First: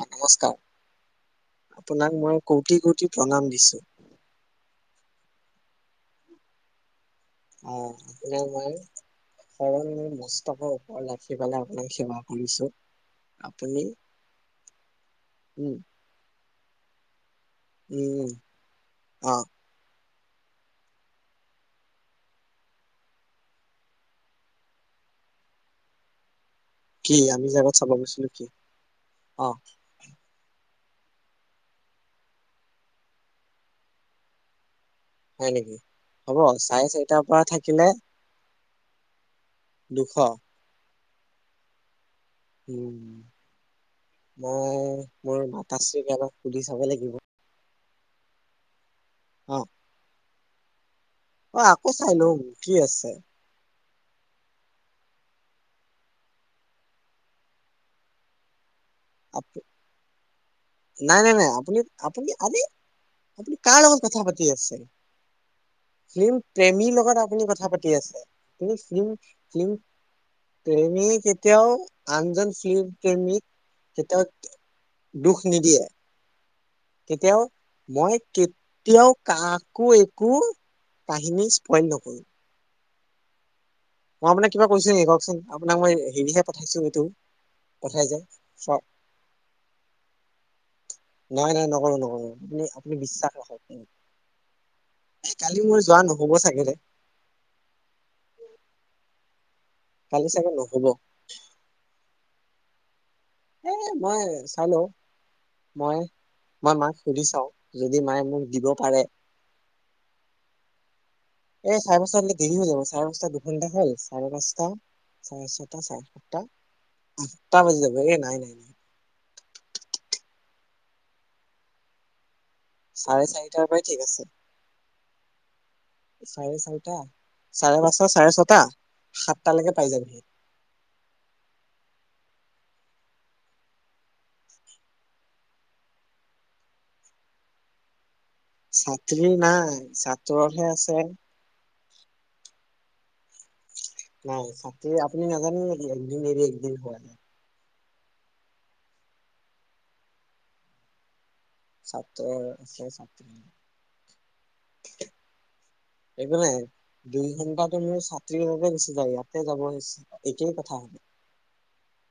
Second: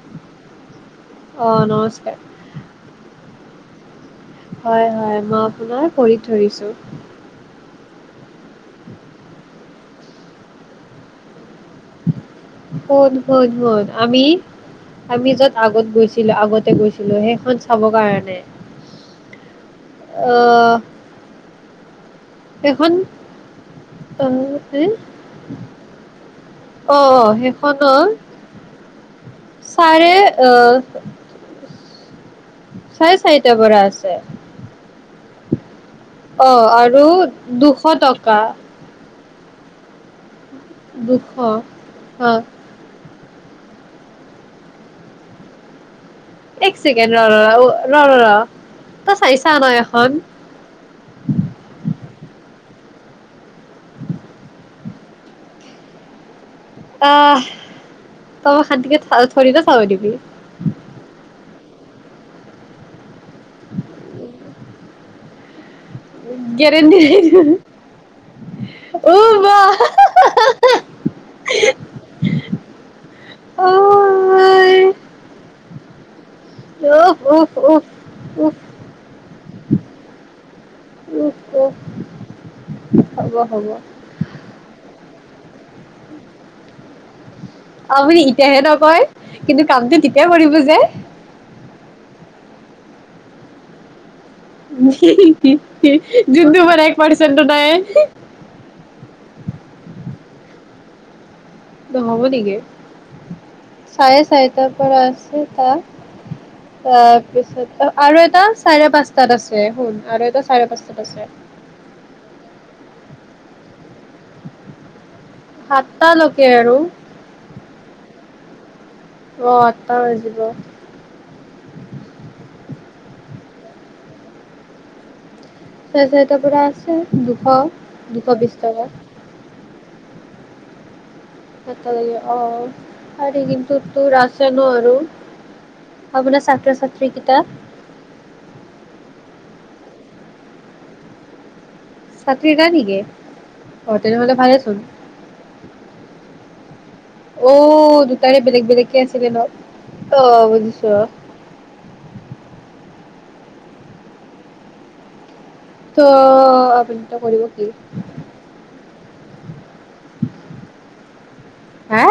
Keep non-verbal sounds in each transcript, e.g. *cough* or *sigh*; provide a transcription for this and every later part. অ' নমস্কাৰ। অ আপোনাক নমস্কাৰ মই কৌটি-কৌটি প্ৰণাম দিছোঁ। হয়-হয় মই আপোনাৰ ভৰিত ধৰিছো। অ' আপোনাৰ মই সৰল মস্তকৰ ওপৰত ৰাখি পেলাই আপোনাক সেৱা কৰিছো আপুনি শুন-শুন-শুন আমি আমি যত উম আগত গৈছিলো আগত ততে গৈছিলোঁহে। ত চাব উম কাৰণে। অ অহ', এখন এহ এ *unintelligible* কি অ-অ আমি যে আগত সেইখনত চাব গৈছিলো কি অ ছাৰে অহ। চাৰে চাৰিটাৰ পৰা আছে। হয় নেকি? হ'ব অ', চাৰে আৰু চাৰিটাৰ পৰা দুশ থাকিলে টকা দুশ। দুশ। উম', মই মোৰ মাতাছিল। এক ছেকেণ্ড ৰ-ৰ, ৰ-ৰ-ৰ, তই অ চাইছা ন এখন। অ', আকৌ চাইলম কি আছে। অহ, তয়ো সন্তিবেদ। আপ থৰি না চাবদিব। নাই নাই নাই আপুনি আপুনি আমি আপুনি কাৰ লগত কথা পাতি আছিল ফিল্ম প্ৰেমীৰ গেৰেণ্টি লগত আপুনি নাই। কথা পাতি আছে কি ফ্ম অ ফ্ম বা প্ৰেমী কেতিয়াও আনজন ফিল্ম উফ প্ৰেমীক দুখ নিদিয়ে কেতিয়াও উফ উফ মই উফ কেতিয়াও কাকো একো কাহিনী উফ উফ স্পণ নকৰো হ'ব হ'ব মই আপোনাক কিবা কৈছো নেকি কওকচোন আপোনাক মই হেৰিহে পঠাইছো এইটো পঠাই যে আপুনি এতিয়াহে চক নকয় কিন্তু কামটো তেতিয় কৰিব যোয় নাই নাই নকৰো নকৰো আপনি আপুনি বিশ্বাস ৰাখক এ, কালি মোৰ যোৱা নহ'ব যোনটো চাগে দে মান এক পাৰচনটো নাই কালি চাগে নহব ত হ'ব নেকি এ মই চাৰে চাই চাৰিটাৰ লওঁ পৰা আছে ত মই মই মাক সুধি চাওঁ তাৰপিছত যদি মায়ে আৰু মোক এটা দিব চাৰে পাৰে পাঁচটাত আছে শুন আৰু এটা চাৰে পাঁচাত চছে এই চাৰে পাঁচটা হলে দেৰি হৈ যাব চাৰে পাঁচটা দুঘণ্টা হ'ল চাৰে পাঁচটা চাৰে ছটা চাৰে সাতটা সাতটালৈকে আৰু আঠটা বাজি যাব এ নাই নাই ন অ আটা বাজিব চাৰে চাৰিটাৰ পৰাই ঠিক আছে চাৰে চাৰিটাৰ পৰা আছে দুশ চাৰে পাঁচটা দুশ চাৰে ছটা বিশ টকা সাতটালৈকে পাই যাব অ আৰু কিন্তু তোৰ আছে নো আৰু ভাবনা ছাত্ৰ ছাত্ৰী কিতাপ ছাত্ৰী নাই ছাত্ৰহে আছে ছাত্ৰী নাই নেকি অ' তেনেহ'লে নাই ভালেচোন ছাতি আপুনি নাজানে নেকি একদিন এৰি হয় অ দুটাৰে বেলেগ বেলেগকে আছিলে ন অ বুজিছো সাত ত' এইকাৰে আপুনিতো দুই কৰিব কি ঘণ্টাটো ম ছাত্ৰী কথাতে গুছি যায় আৰু ত যাব এইটোৱে কথা হ হ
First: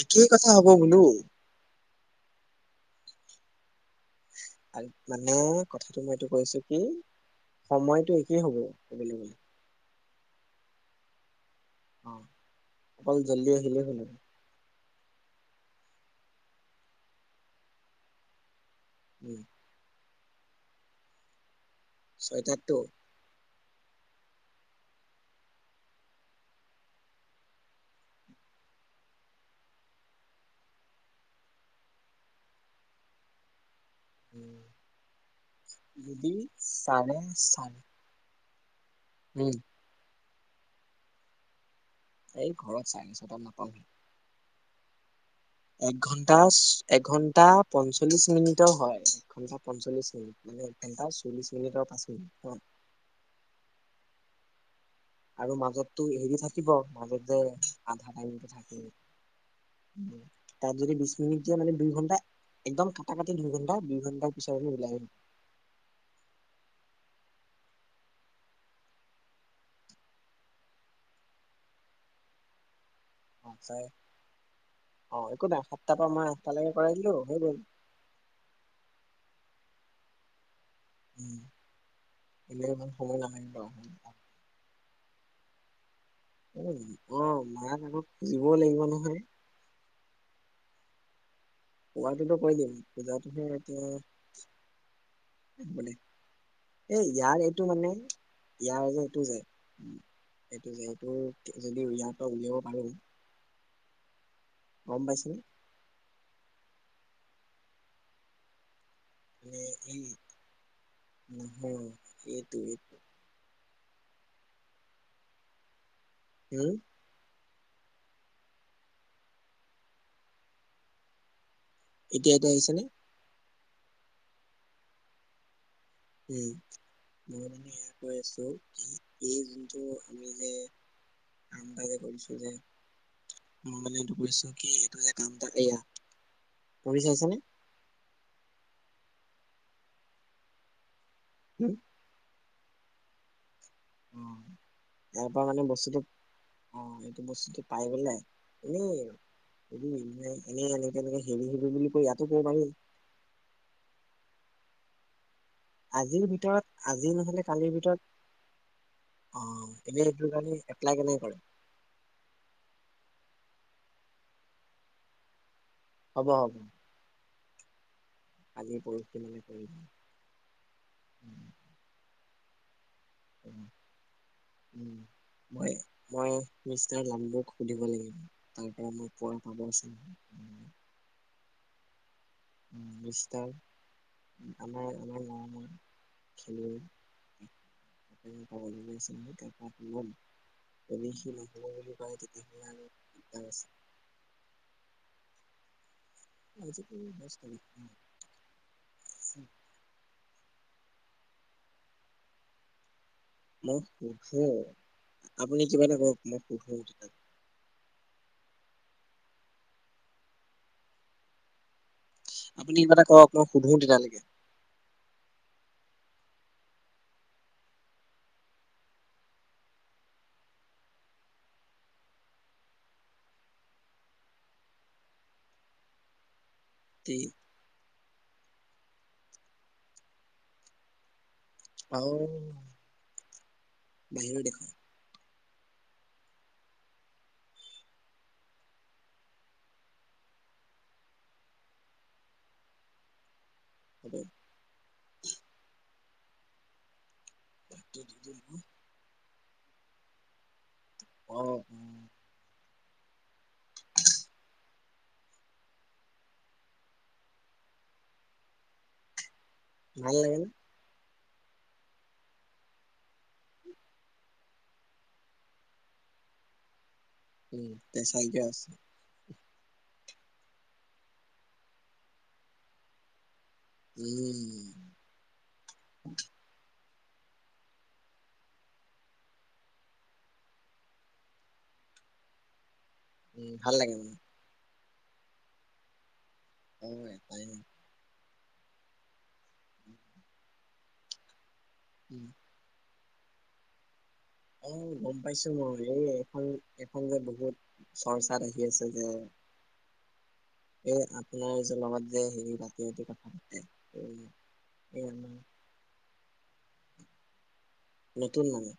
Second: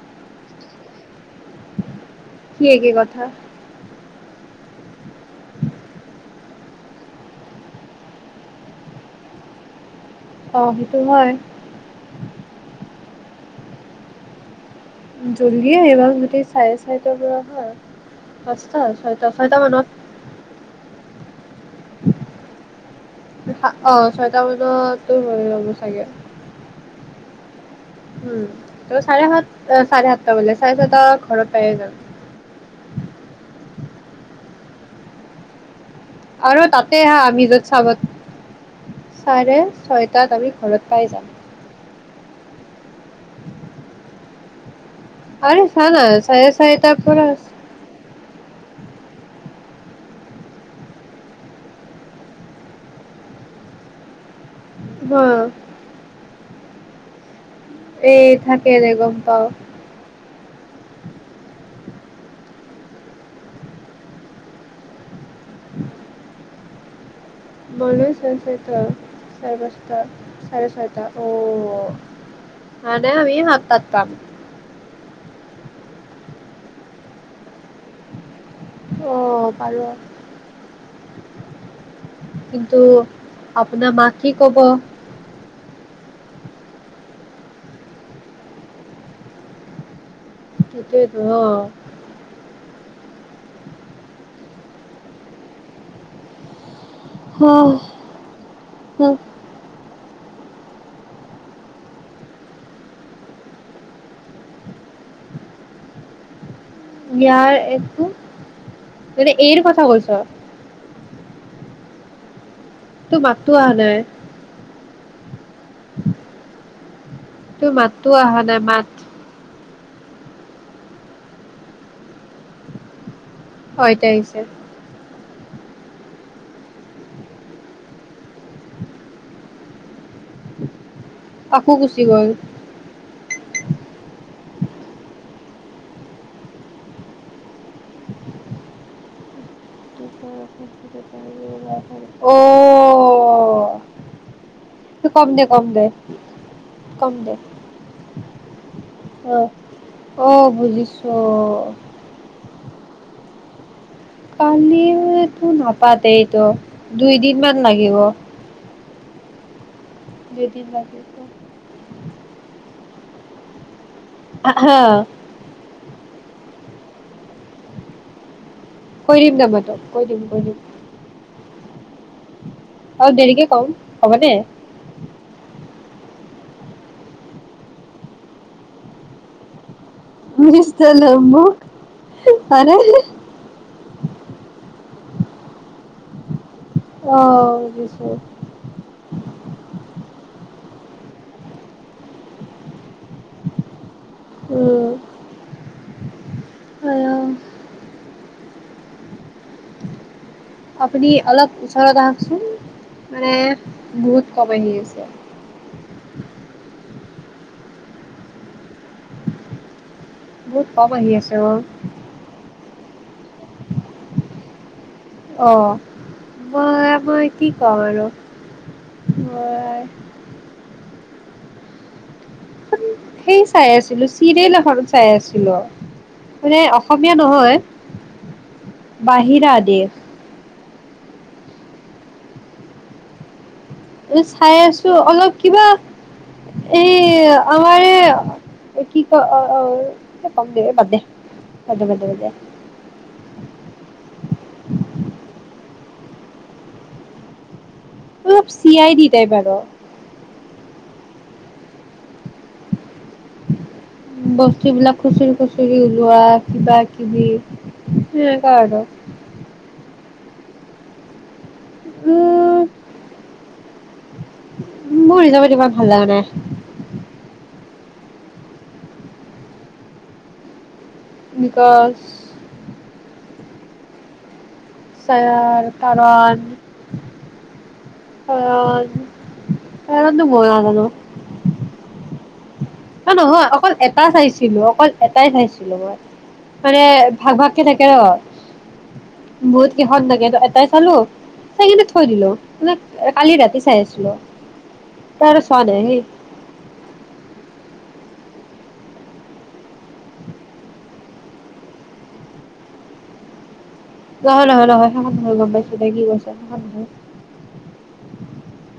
একেই কথা হব বোলো কি এগে কথা আৰু মানে কথাটো মই এইটো কৈছো কি সময়টো একেই হ'ব কবলে গলে অ সেইটো হয় অ অকল জল্দি আহিলেই হল জল্দি এইবাৰ গোদি চাৰে চাৰিটা পৰাহা পচ ছয় উম ছয়টা মানত ছয়টাত টো হা অ ছয়টা মানতো হৈ লব চাগে উম ত চাৰে সাত চাৰে সাতটা বলে চাৰে ছাতটা ঘৰত পাইয়ে যাম। যদি আৰু তাতে চাৰে আহা আমি য'ত চাৰে চাব উম চাৰে ছয়টা তাত আমি ঘৰত পাই যাম এই ঘৰত চাই আছ তাত নাপামহি আৰে চা এক না ঘন্টা চাৰে চাৰিটাৰ পৰা একঘন্টা পঞ্চল্লিশ মিনিট ও হয় এঘন্টা পঞ্চল্লিশ মিনিট মানে এঘণ্টা চল্লিশ মিনিট আৰু পাঁচ মিনিট হা আৰু মাজততো হেৰি থাকে কিব মাজত জে এই থাকে দে গম পাও তাত যদি বিশ মিনিট দিয়া মানে দুই ঘণ্টা একদম কটা কাটি দুই ঘণ্টা দুই ঘণ্টাৰ পিছৰ আমি ওলাই আহিম বলিউড চেনচৈতৰ চাৰে পাঁচটা চাৰে ছয়টা অ মানে আমি সাত তাত পাম কোনা সাতটাৰ পৰা মই আঠটালৈকে কৰাই দিলো সই গ'ল। অ পাৰ উম, এনেই কিন্তু ইমান সময় নালাগে বাৰু। আপোনাৰ মাক কি কব? অ অ মাক আকৌ দিব লাগিব নহয় তাকে তো অ কোৱাটোটো কৈ দিম পূজাটো হে এতিয়া বুলি এ ইয়াৰ অ এইটো মানে ইয়াৰ যে এইটো যে এইটো যে এইটো যদি উইয়াত উলিয়াব পাৰো গম পাইছো নিয়াৰ এককো তুতে এৰ কথা কৈছ হ এইটো এইটো টো মাতটো অহা নাই উম তোৰ মাতটো অহা নাই মাত এতিয়া ইয়াতে আহিছে নে? হয় এতিয়া আহিছে উম মই মানে এয়া কৈ আছো কি এই যোনটো আমি যে কাম আকৌ তাজে গুচি গ'ল কৰিছো যে মই মানে এইটো কৰিছো কি এইটো যে কাম এটা এইয়া পঢ়ি চাইছা নে অ' উম উম তাৰ কম দে পৰা মানে কম দে বস্তুটো অ কম এইটো দে বস্তুটো পাই বলে এনেই অ' হেৰি এনে অ' এনে বুজিছো এনেকে হেৰি হে বুলি কৈ ইয়াতো কব পাৰি। কান্দিম, নাপাতে আজিৰ এইটো, ভিতৰত আজি দুইদিন নহলে মান কালিৰ লাগিব। ভিতৰত অ। এনেই এইটোৰ কাৰণে দুইদিন এপলাই লাগিব কেনেকে কৰে? হা হা। হ'ব হ'ব। কালি কৈ পৰহি দিম মানে বাৰু কৰিম তাতে, কৈ দিম কৈ দিম। অ দেৰিকে কম, হ'ব দে। উম মই মই মিষ্টাৰ লাম্বুক সুধিব লাগিব। তাৰ পৰা মই প‌ইছা পাব আছে। মিষ্টাৰ লম্বু উম। হয়নে মিষ্টাৰ আমাৰ আমাৰ এনেই *unintelligible* পাবলৈ অ' *unintelligible* বুজিছো পাম। যদি সি নহব বুলি কয় তেতিয়াহলে আৰু দিগদাৰ আছে। উম। আজিতো দছ তাৰিখ। আপুনি অলপ ওচৰৰত আহকচোন। মানে মই বহুত সোধো কম আহি আছে আৰু। আপুনি কিবা এটা কৰক, মই *unintelligible* বহুত কম আহি আছে অ। আপুনি কিবা এটা কৰক ম‌ই সুধো তেতিয়ালৈকে। অ, মই মই কি কম আৰু। মই, সেই চাই আছিলো। চিৰিয়েল এখন চাই আছিলো। এ অসমীয়া দেই নহয়। বাহিৰাদেশ। আহ। উ চাই আছো। অলপ কিবা, এই আমাৰ এ কি কয়, অ অ, এ বাদ দে বাদ দে, বাদ দে বাদ দে বাদ দে। হম। অলপ চিয়াঁই দি ছে বাৰু। অহ। বস্তু বিলাক খুচৰি খুচৰি ওলোৱা। কিবা কিবি, সেনেকুৱা আৰু। ভাল লাগে নে? উম মোৰ হিচাপত ইমান ভাল লগা নাই। উম, তেচাইকে আছে। কি কয়। উম। চায়াৰ, কাৰণ অ এৰন্দো গৈ অহা মানে। অ নহয় উম অকল ভাল লাগে এটা মানে চাইছিলো অকল এটাই চাইছিলো মই মানে অ ভাগ এটাই ন? ভাগকে থাকে ৰ বহুত কিহত লাগে এটাই চালো সেইখিনে থৈ উম দিলো মানে কালি ৰাতি চাই আছিলো অ গম তাৰ আৰু পাইছো ন চোৱা নাই সেই এই এইখন এইখন যে বহুত চৰ্চাত আহি আছে যে এই আপোনাৰ যে লগত যে হে ৰাতি ৰাতি কথা পাতে এই নহয় নহয় নহয় এই সেই কথা আমাৰ গম পাইছো দে কি কৰিছ তেনেকুৱা নহয় নতুন মানুহ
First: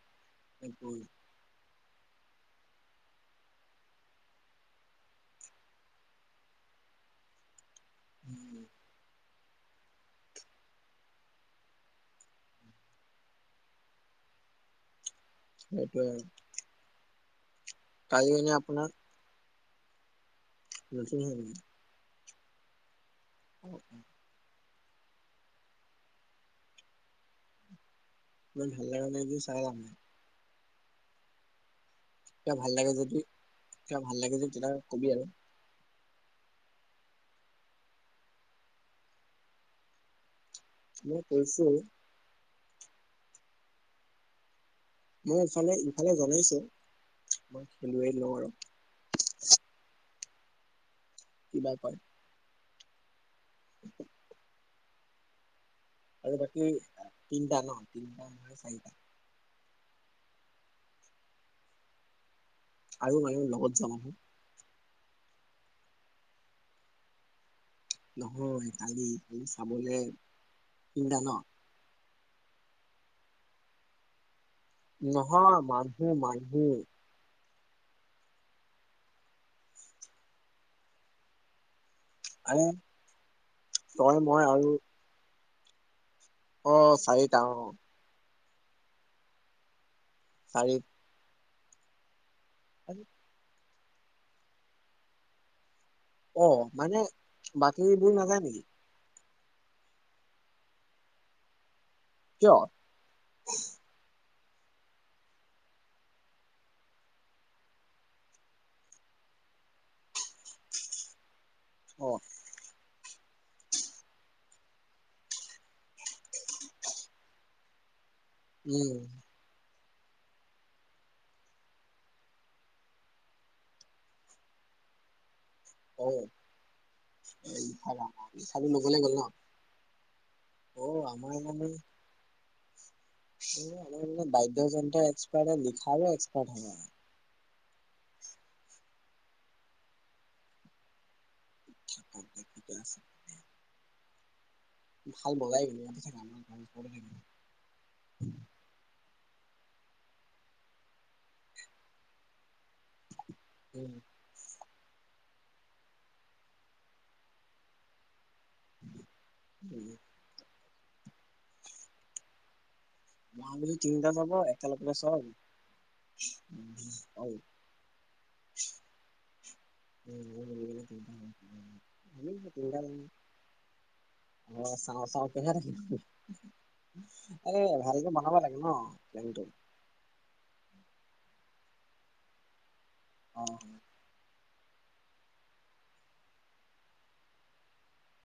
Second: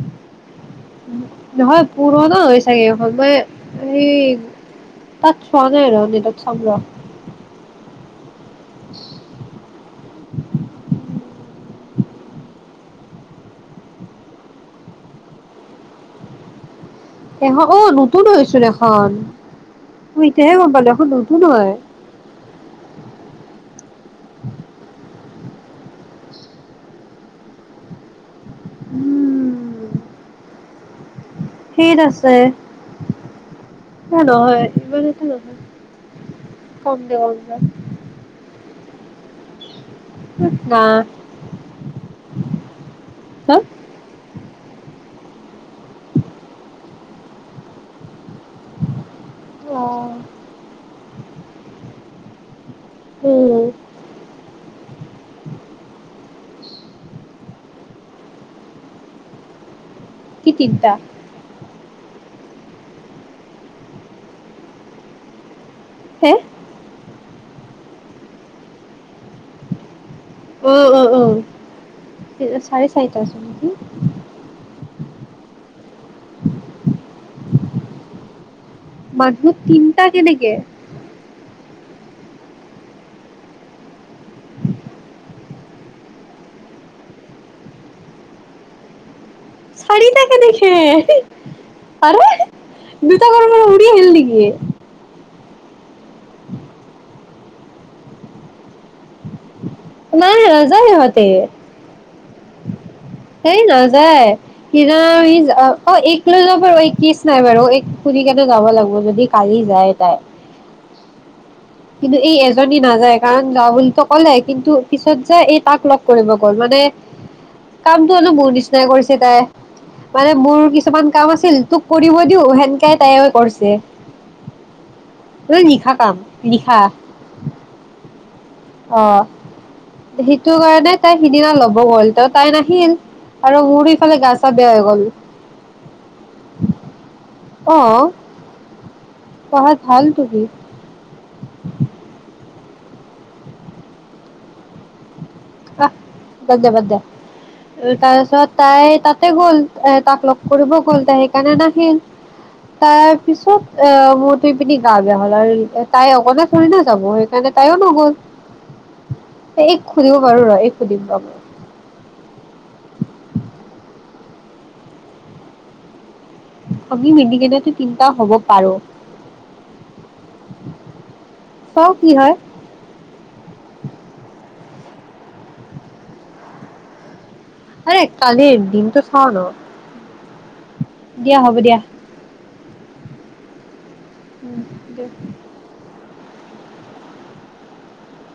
নহয় পুৰণা হৈ চাগে এখন মই এই তাত চোৱা নাই আৰু আ তাত চাম ৰ *inaudible* *inaudible* সেইটোৱে এ অ নতুন কালি মানে হৈছিল আপোনাৰ এখন মই এতিয়াহে গম পালো দেখোন নতুন হয় *inaudible* মই ভাল লগা এদিন চাই চাম আৰু উম ঠিক আছে কিবা ভাল লাগে যদি কিবা ভাল লাগে যদি তেতিয়া কবি আৰু কম লে কম না মই কৈছো হা মছ ইফালে ইফালে জনাইছো *unintelligible* অ কি বাৰ প উম আৰু পি তিনটা ন তিনটা‌ ন চ কি তিনটা আৰু মানে মই লগত যাম হে নহয় কালি কালি চাবলে উ! উ! তিনটা ন উ! চাৰে চাৰিটা হৈছে। নহয়, মা এই মাহী‌। মাকৰ তিনিটা কেনেকে? তই মই আৰু অ' চাৰিটা, অ'। চাৰিটা চাৰি কেনেকে? আৰে? দুটা গৰ কি হিল‌ দিকে অ মানে, বাকীবোৰ নাজায় নেকি? নাই নাযায় ইিহঁতে কিয়? সেই নাযায়, *unintelligible* অ' এইক লৈ ল বাৰু এইক কেচ নাই বাৰু, এইক সুধি কিনে যাব লাগিব, যদি কালি যায় তাই। কিন্তু অ এই এজনী নাযায় গান গাওঁ বুলিতো ক'লে, কিন্তু পিছত যে এই তাক লগ ধৰিব গ'ল। মানে কাম নো মোৰ নিচিনায়ে উম কৰিছে তাই। মানে মোৰ কিছুমান কাম আছিল তোক কৰিব দিওঁ, সেনকাই তাইও কৰিছে। *unintelligible* নিশা অ কাম। ৰিহা ইফাল ইফালে লবলৈ গ'ল ন অ'হ, সেইটো অ কাৰণে তাই সিদিনা ল'ব গ'ল তাত। তাই নাহিল। আৰু মোৰ ইফালে গা চা বেয়া হৈ গ'ল বাদ্যয়যন্ত্ৰ এক্সপাৰ্ট, লিখাৰোঁ এক্সপাৰ্ট হয়। আহ পঢ়াত ভাল তুমি। *unintelligible* ভাল বজাই আহ বাদ দে বাদ দে। সি। তাৰপিছত তাই তাতে গ'ল, এ তাক লগ কৰিব গ'ল তাই সেইকাৰণে নাহে। তাৰ পিছত, অ মোৰ ত পপিনি গা বেয়া হ'ল, আৰু তাই অকলে ঠোৰি না যাব সেইকাৰণে তাইও নগ'ল। এই মই *unintelligible* বাৰু ৰ এইকো দিম, বাবু মাঘবিহু তিনিটা যাব একেলগে চব। আমি অ মিলিকেনে নো তিনিটা হ'ব পাৰোঁ। *inaudible* *inaudible* চাও কি হয় এই আৰে ভালকে বনাব কালিৰ লাগে ন, দিনটো চাও ন প্লেনটো। দিয়া হ'ব দিয়া অ। উম, দে।